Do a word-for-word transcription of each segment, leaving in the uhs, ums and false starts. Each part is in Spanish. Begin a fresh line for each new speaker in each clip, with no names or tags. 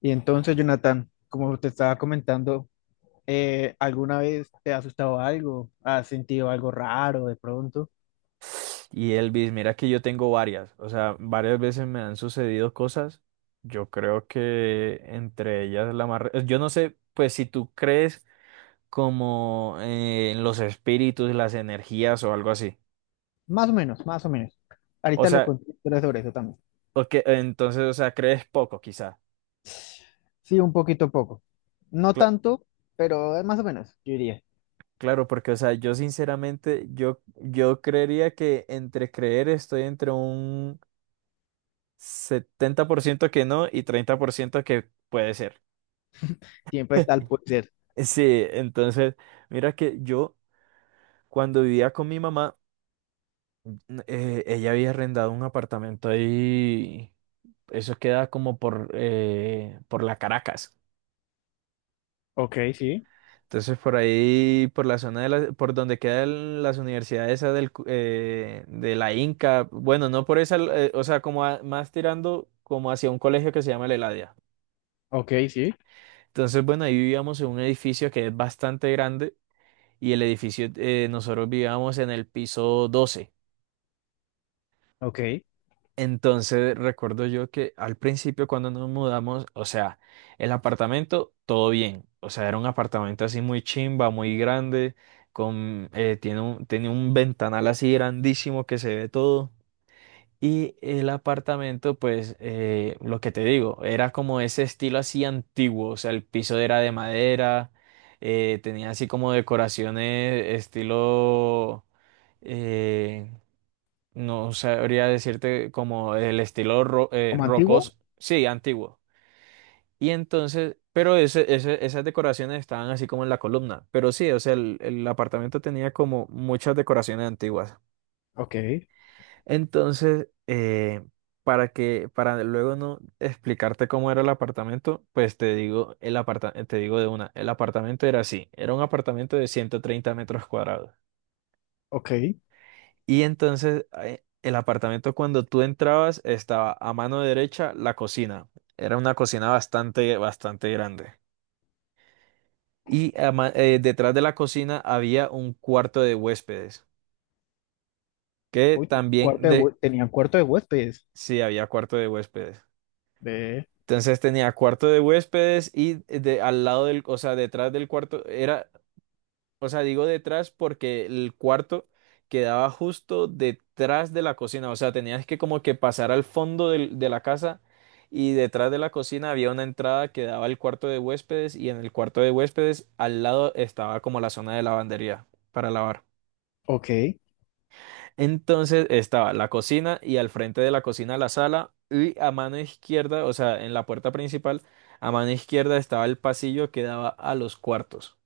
Y entonces, Jonathan, como te estaba comentando, eh, ¿alguna vez te ha asustado algo? ¿Has sentido algo raro de pronto?
Y Elvis, mira que yo tengo varias, o sea, varias veces me han sucedido cosas. Yo creo que entre ellas la más, re- eh, yo no sé, pues si tú crees como eh, en los espíritus, las energías o algo así.
Más o menos, más o menos.
O
Ahorita le
sea,
conté historias sobre eso también.
o que- entonces, o sea, crees poco quizá.
Sí, un poquito a poco. No
Cla-
tanto, pero eh, más o menos, yo diría.
claro, porque, o sea, yo sinceramente, yo, yo creería que entre creer estoy entre un setenta por ciento que no y treinta por ciento que puede ser.
Siempre está el puede ser.
Sí, entonces, mira que yo cuando vivía con mi mamá, eh, ella había arrendado un apartamento ahí, eso queda como por, eh, por la Caracas.
Ok, sí.
Entonces, por ahí, por la zona de la- por donde quedan las universidades esas del, cu- eh, de la Inca, bueno, no por esa, eh, o sea, como a- más tirando como hacia un colegio que se llama La Eladia.
Ok, sí.
Entonces, bueno, ahí vivíamos en un edificio que es bastante grande y el edificio, eh, nosotros vivíamos en el piso doce.
Ok.
Entonces recuerdo yo que al principio cuando nos mudamos, o sea, el apartamento, todo bien. O sea, era un apartamento así muy chimba, muy grande, con, eh, tiene un, tiene un ventanal así grandísimo que se ve todo. Y el apartamento, pues, eh, lo que te digo, era como ese estilo así antiguo. O sea, el piso era de madera, eh, tenía así como decoraciones estilo... eh, no sabría decirte como el estilo ro- eh,
Como antiguo.
rocos, sí, antiguo. Y entonces, pero ese, ese- esas decoraciones estaban así como en la columna. Pero sí, o sea, el, el apartamento tenía como muchas decoraciones antiguas.
Ok,
Entonces, eh, para que, para luego no explicarte cómo era el apartamento, pues te digo, el aparta- te digo de una, el apartamento era así, era un apartamento de ciento treinta metros cuadrados.
ok.
Y entonces eh, el apartamento cuando tú entrabas estaba a mano derecha la cocina. Era una cocina bastante, bastante grande. Y a ma- eh, detrás de la cocina había un cuarto de huéspedes, que
Uy,
también
cuarto de,
de...
hue- tenían cuarto de huéspedes.
Sí, había cuarto de huéspedes.
Ve.
Entonces tenía cuarto de huéspedes y eh, de, al lado del, o sea, detrás del cuarto era. O sea, digo detrás porque el cuarto quedaba justo detrás de la cocina. O sea, tenías que como que pasar al fondo del- de la casa y detrás de la cocina había una entrada que daba al cuarto de huéspedes y en el cuarto de huéspedes al lado estaba como la zona de lavandería para lavar.
Ok.
Entonces estaba la cocina y al frente de la cocina la sala y a mano izquierda, o sea, en la puerta principal, a mano izquierda estaba el pasillo que daba a los cuartos.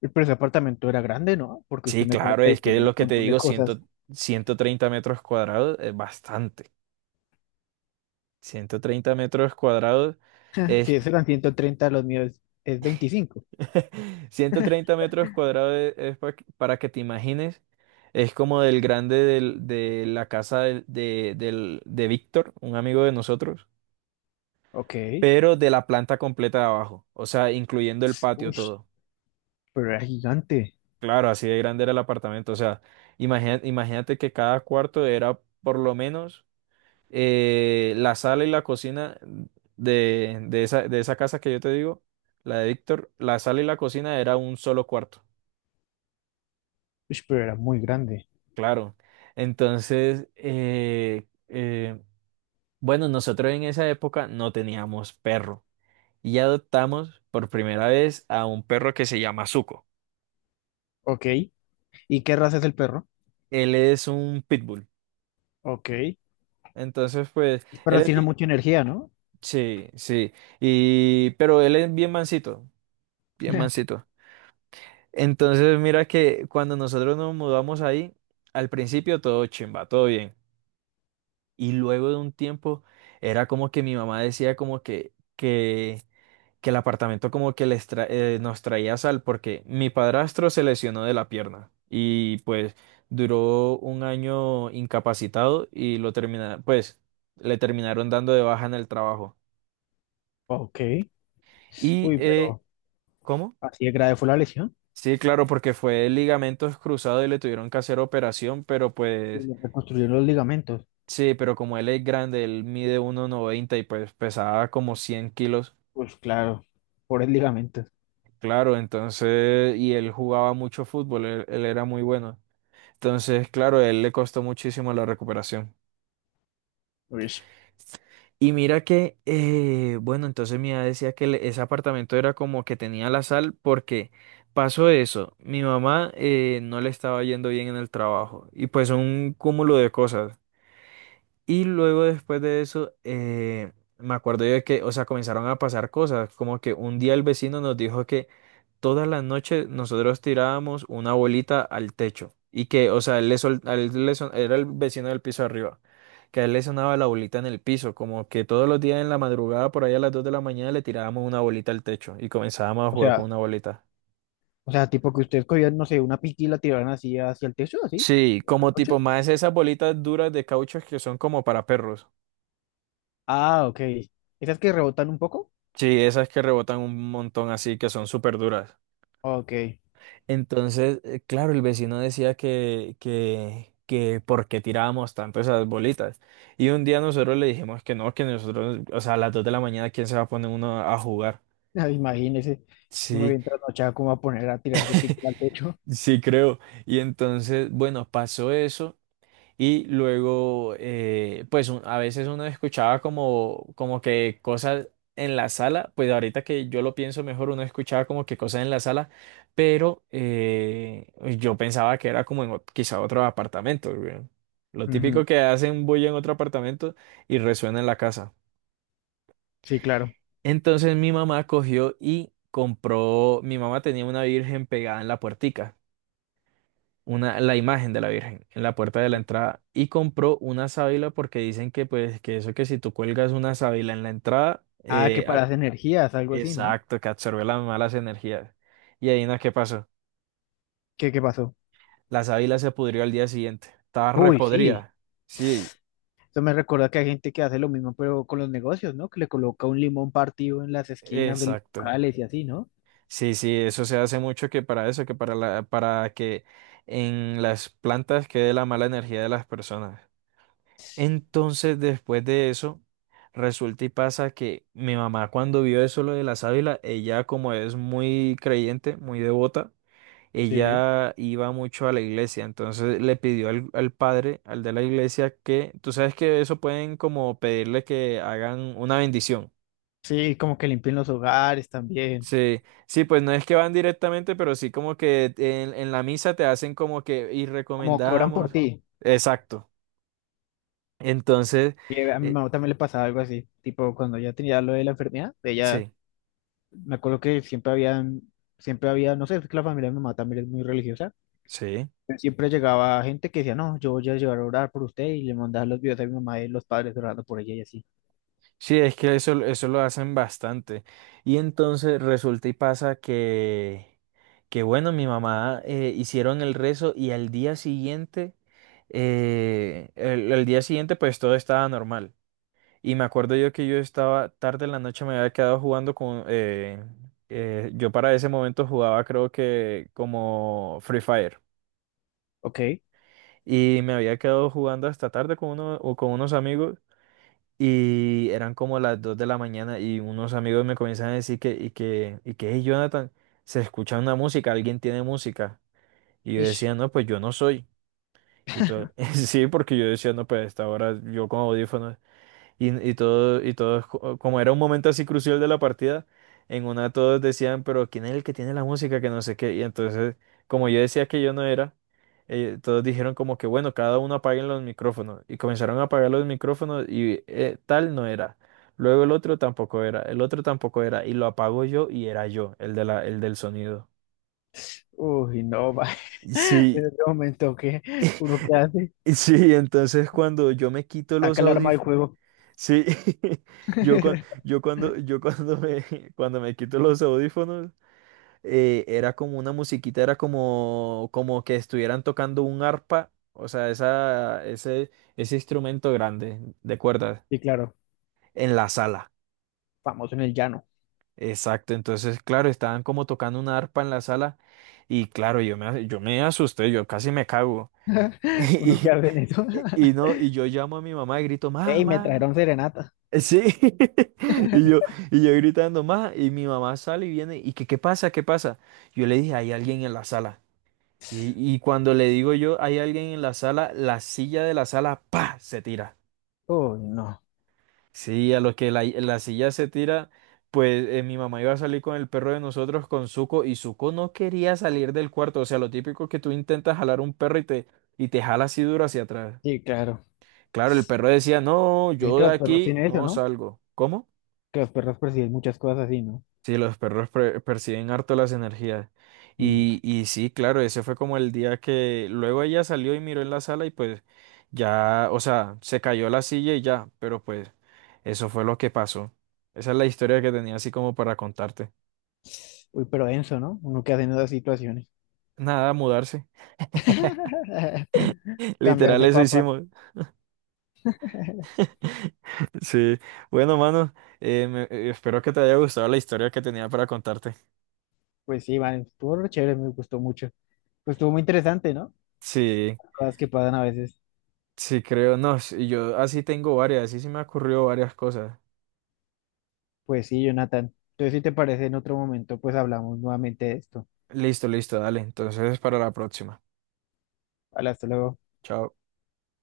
Pero ese apartamento era grande, ¿no? Porque usted
Sí,
me
claro,
cuenta y
es que
tenía
lo
un
que te
montón de
digo, cien,
cosas.
ciento treinta metros cuadrados es bastante. Ciento treinta metros cuadrados es.
Si esos eran ciento treinta los míos es veinticinco.
Ciento treinta metros cuadrados es, es pa- para que te imagines, es como del grande del- de la casa de, de, del- de Víctor, un amigo de nosotros,
Ok.
pero de la planta completa de abajo, o sea, incluyendo el patio
Uy,
todo.
pero era gigante.
Claro, así de grande era el apartamento, o sea, imagina- imagínate que cada cuarto era por lo menos. Eh, la sala y la cocina de, de esa, de esa casa que yo te digo, la de Víctor, la sala y la cocina era un solo cuarto,
Uy, pero era muy grande.
claro. Entonces, eh, eh, bueno, nosotros en esa época no teníamos perro y adoptamos por primera vez a un perro que se llama Zuko.
Ok. ¿Y qué raza es el perro?
Él es un pitbull.
Ok. El
Entonces, pues, él
perro
es
tiene
bien,
mucha energía, ¿no?
sí, sí, y, pero él es bien mansito, bien mansito. Entonces, mira que cuando nosotros nos mudamos ahí, al principio todo chimba, todo bien. Y luego de un tiempo era como que mi mamá decía como que, que, que el apartamento como que les tra- eh, nos traía sal porque mi padrastro se lesionó de la pierna y pues duró un año incapacitado y lo termina, pues le terminaron dando de baja en el trabajo.
Ok.
Y,
Uy,
eh,
pero
¿cómo?
así de grave fue la lesión.
Sí, claro, porque fue ligamentos cruzados y le tuvieron que hacer operación, pero
Y
pues...
le reconstruyeron los ligamentos.
Sí, pero como él es grande, él mide uno noventa y pues pesaba como cien kilos.
Pues claro, pobres ligamentos.
Claro, entonces, y él jugaba mucho fútbol, él, él era muy bueno. Entonces, claro, a él le costó muchísimo la recuperación.
Uy.
Y mira que, eh, bueno, entonces mi mamá decía que le- ese apartamento era como que tenía la sal porque pasó eso. Mi mamá eh, no le estaba yendo bien en el trabajo y pues un cúmulo de cosas. Y luego después de eso, eh, me acuerdo yo de que, o sea, comenzaron a pasar cosas, como que un día el vecino nos dijo que todas las noches nosotros tirábamos una bolita al techo y que, o sea, él le sol- a él le son- era el vecino del piso arriba, que a él le sonaba la bolita en el piso, como que todos los días en la madrugada, por ahí a las dos de la mañana, le tirábamos una bolita al techo y comenzábamos a
O
jugar con
sea,
una bolita.
o sea, tipo que ustedes cogían, no sé, una piquila y la tiraban así hacia el techo, así,
Sí, como
anoche.
tipo más esas bolitas duras de caucho que son como para perros.
Ah, ok. ¿Esas que rebotan un poco?
Sí, esas que rebotan un montón así, que son súper duras.
Ok.
Entonces, eh, claro, el vecino decía que, que, que por qué tirábamos tanto esas bolitas. Y un día nosotros le dijimos que no, que nosotros, o sea, a las dos de la mañana, ¿quién se va a poner uno a jugar?
Imagínese, uno
Sí,
bien trasnochado, ¿cómo va a poner a tirarse pique al techo?
sí creo. Y entonces, bueno, pasó eso. Y luego, eh, pues un- a veces uno escuchaba como, como que cosas en la sala, pues ahorita que yo lo pienso mejor, uno escuchaba como que cosas en la sala, pero eh, pues, yo pensaba que era como en ot- quizá otro apartamento, güey. Lo
Ujú.
típico que hacen bulla en otro apartamento y resuena en la casa.
Sí, claro.
Entonces mi mamá cogió y compró, mi mamá tenía una virgen pegada en la puertica. una, la imagen de la Virgen en la puerta de la entrada y compró una sábila porque dicen que pues que eso que si tú cuelgas una sábila en la entrada,
Ah, que
eh,
para
a-
las energías, algo así, ¿no?
exacto, que absorbe las malas energías. Y ahí no, ¿qué pasó?
¿Qué, qué pasó?
La sábila se pudrió al día siguiente, estaba
Uy, sí.
repodrida. Sí,
Eso me recuerda que hay gente que hace lo mismo, pero con los negocios, ¿no? Que le coloca un limón partido en las esquinas de los
exacto.
locales y así, ¿no?
Sí, sí, eso se hace mucho que para eso, que para la, para que en las plantas quede la mala energía de las personas. Entonces, después de eso, resulta y pasa que mi mamá cuando vio eso lo de la sábila, ella como es muy creyente, muy devota,
Sí.
ella iba mucho a la iglesia, entonces le pidió al, al padre, al de la iglesia, que, tú sabes que eso pueden como pedirle que hagan una bendición.
Sí, como que limpian los hogares también.
Sí, sí, pues no es que van directamente, pero sí como que en, en, la misa te hacen como que y
Como que oran por
recomendamos.
ti.
Exacto. Entonces,
Eh, A mi
eh,
mamá también le pasaba algo así. Tipo, cuando ya tenía lo de la enfermedad, ella,
sí,
me acuerdo que siempre habían, siempre había, no sé, es que la familia de mi mamá también es muy religiosa,
sí.
siempre llegaba gente que decía, no, yo voy a llegar a orar por usted y le mandaba los videos a mi mamá y los padres orando por ella y así.
Sí, es que eso, eso lo hacen bastante. Y entonces resulta y pasa que, que bueno, mi mamá eh, hicieron el rezo y al día siguiente, eh, el, el día siguiente pues todo estaba normal. Y me acuerdo yo que yo estaba tarde en la noche, me había quedado jugando con... eh, eh, yo para ese momento jugaba creo que como Free Fire.
Ok.
Y me había quedado jugando hasta tarde con uno, o con unos amigos. Y eran como las dos de la mañana y unos amigos me comienzan a decir que, y que, y que, "Hey, Jonathan, se escucha una música, alguien tiene música". Y yo
Ish.
decía, no, pues yo no soy. Y todo, sí, porque yo decía, no, pues a esta hora yo con audífonos. Y, y todo, y todos, co- como era un momento así crucial de la partida, en una todos decían, pero ¿quién es el que tiene la música? Que no sé qué. Y entonces, como yo decía que yo no era, eh, todos dijeron como que, bueno, cada uno apaguen los micrófonos. Y comenzaron a apagar los micrófonos y eh, tal no era. Luego el otro tampoco era, el otro tampoco era. Y lo apago yo y era yo, el de la, el del sonido.
Uy, no, va.
Sí,
En ese momento que uno que hace,
sí, entonces cuando yo me quito los
saca el arma del
audífonos.
juego.
Sí, yo, cuan- yo cuando, yo cuando me, cuando me quito los audífonos, eh, era como una musiquita, era como, como que estuvieran tocando un arpa, o sea, esa, ese, ese instrumento grande de cuerdas
Y claro,
en la sala.
famoso en el llano.
Exacto, entonces, claro, estaban como tocando una arpa en la sala y claro, yo me, yo me, asusté, yo casi me cago.
Uno que
Y,
hace en eso.
y, y no, y yo llamo a mi mamá y grito, mamá,
Ey, me
mamá.
trajeron serenata.
Sí, y yo, y yo gritando más, y mi mamá sale y viene, y que, ¿qué pasa? ¿Qué pasa? Yo le dije, hay alguien en la sala. Y, y cuando le digo yo, hay alguien en la sala, la silla de la sala, ¡pa! Se tira.
Uy, no.
Sí, a lo que la, la silla se tira, pues eh, mi mamá iba a salir con el perro de nosotros, con Zuko, y Zuko no quería salir del cuarto. O sea, lo típico que tú intentas jalar un perro y te, y te jala así duro hacia atrás.
Sí, claro.
Claro, el perro decía, no,
Dicen
yo
que
de
los perros
aquí
tienen eso,
no
¿no?
salgo. ¿Cómo?
Que los perros perciben muchas cosas así, ¿no?
Sí, los perros pre- perciben harto las energías.
Mm.
Y, y sí, claro, ese fue como el día que luego ella salió y miró en la sala y pues ya, o sea, se cayó la silla y ya, pero pues eso fue lo que pasó. Esa es la historia que tenía así como para contarte.
Uy, pero denso, ¿no? Uno que hace en esas situaciones.
Nada, mudarse.
Cambiar
Literal,
de
eso
papa.
hicimos. Sí. Bueno, mano, eh, me- eh, espero que te haya gustado la historia que tenía para contarte.
Pues sí, vale, estuvo re chévere, me gustó mucho. Pues estuvo muy interesante, ¿no?
Sí,
Cosas que pasan a veces.
sí, creo, no, sí, yo así tengo varias, así se me ocurrió varias cosas.
Pues sí, Jonathan. Entonces, si te parece, en otro momento, pues hablamos nuevamente de esto.
Listo, listo, dale. Entonces, para la próxima.
Vale, hasta luego.
Chao.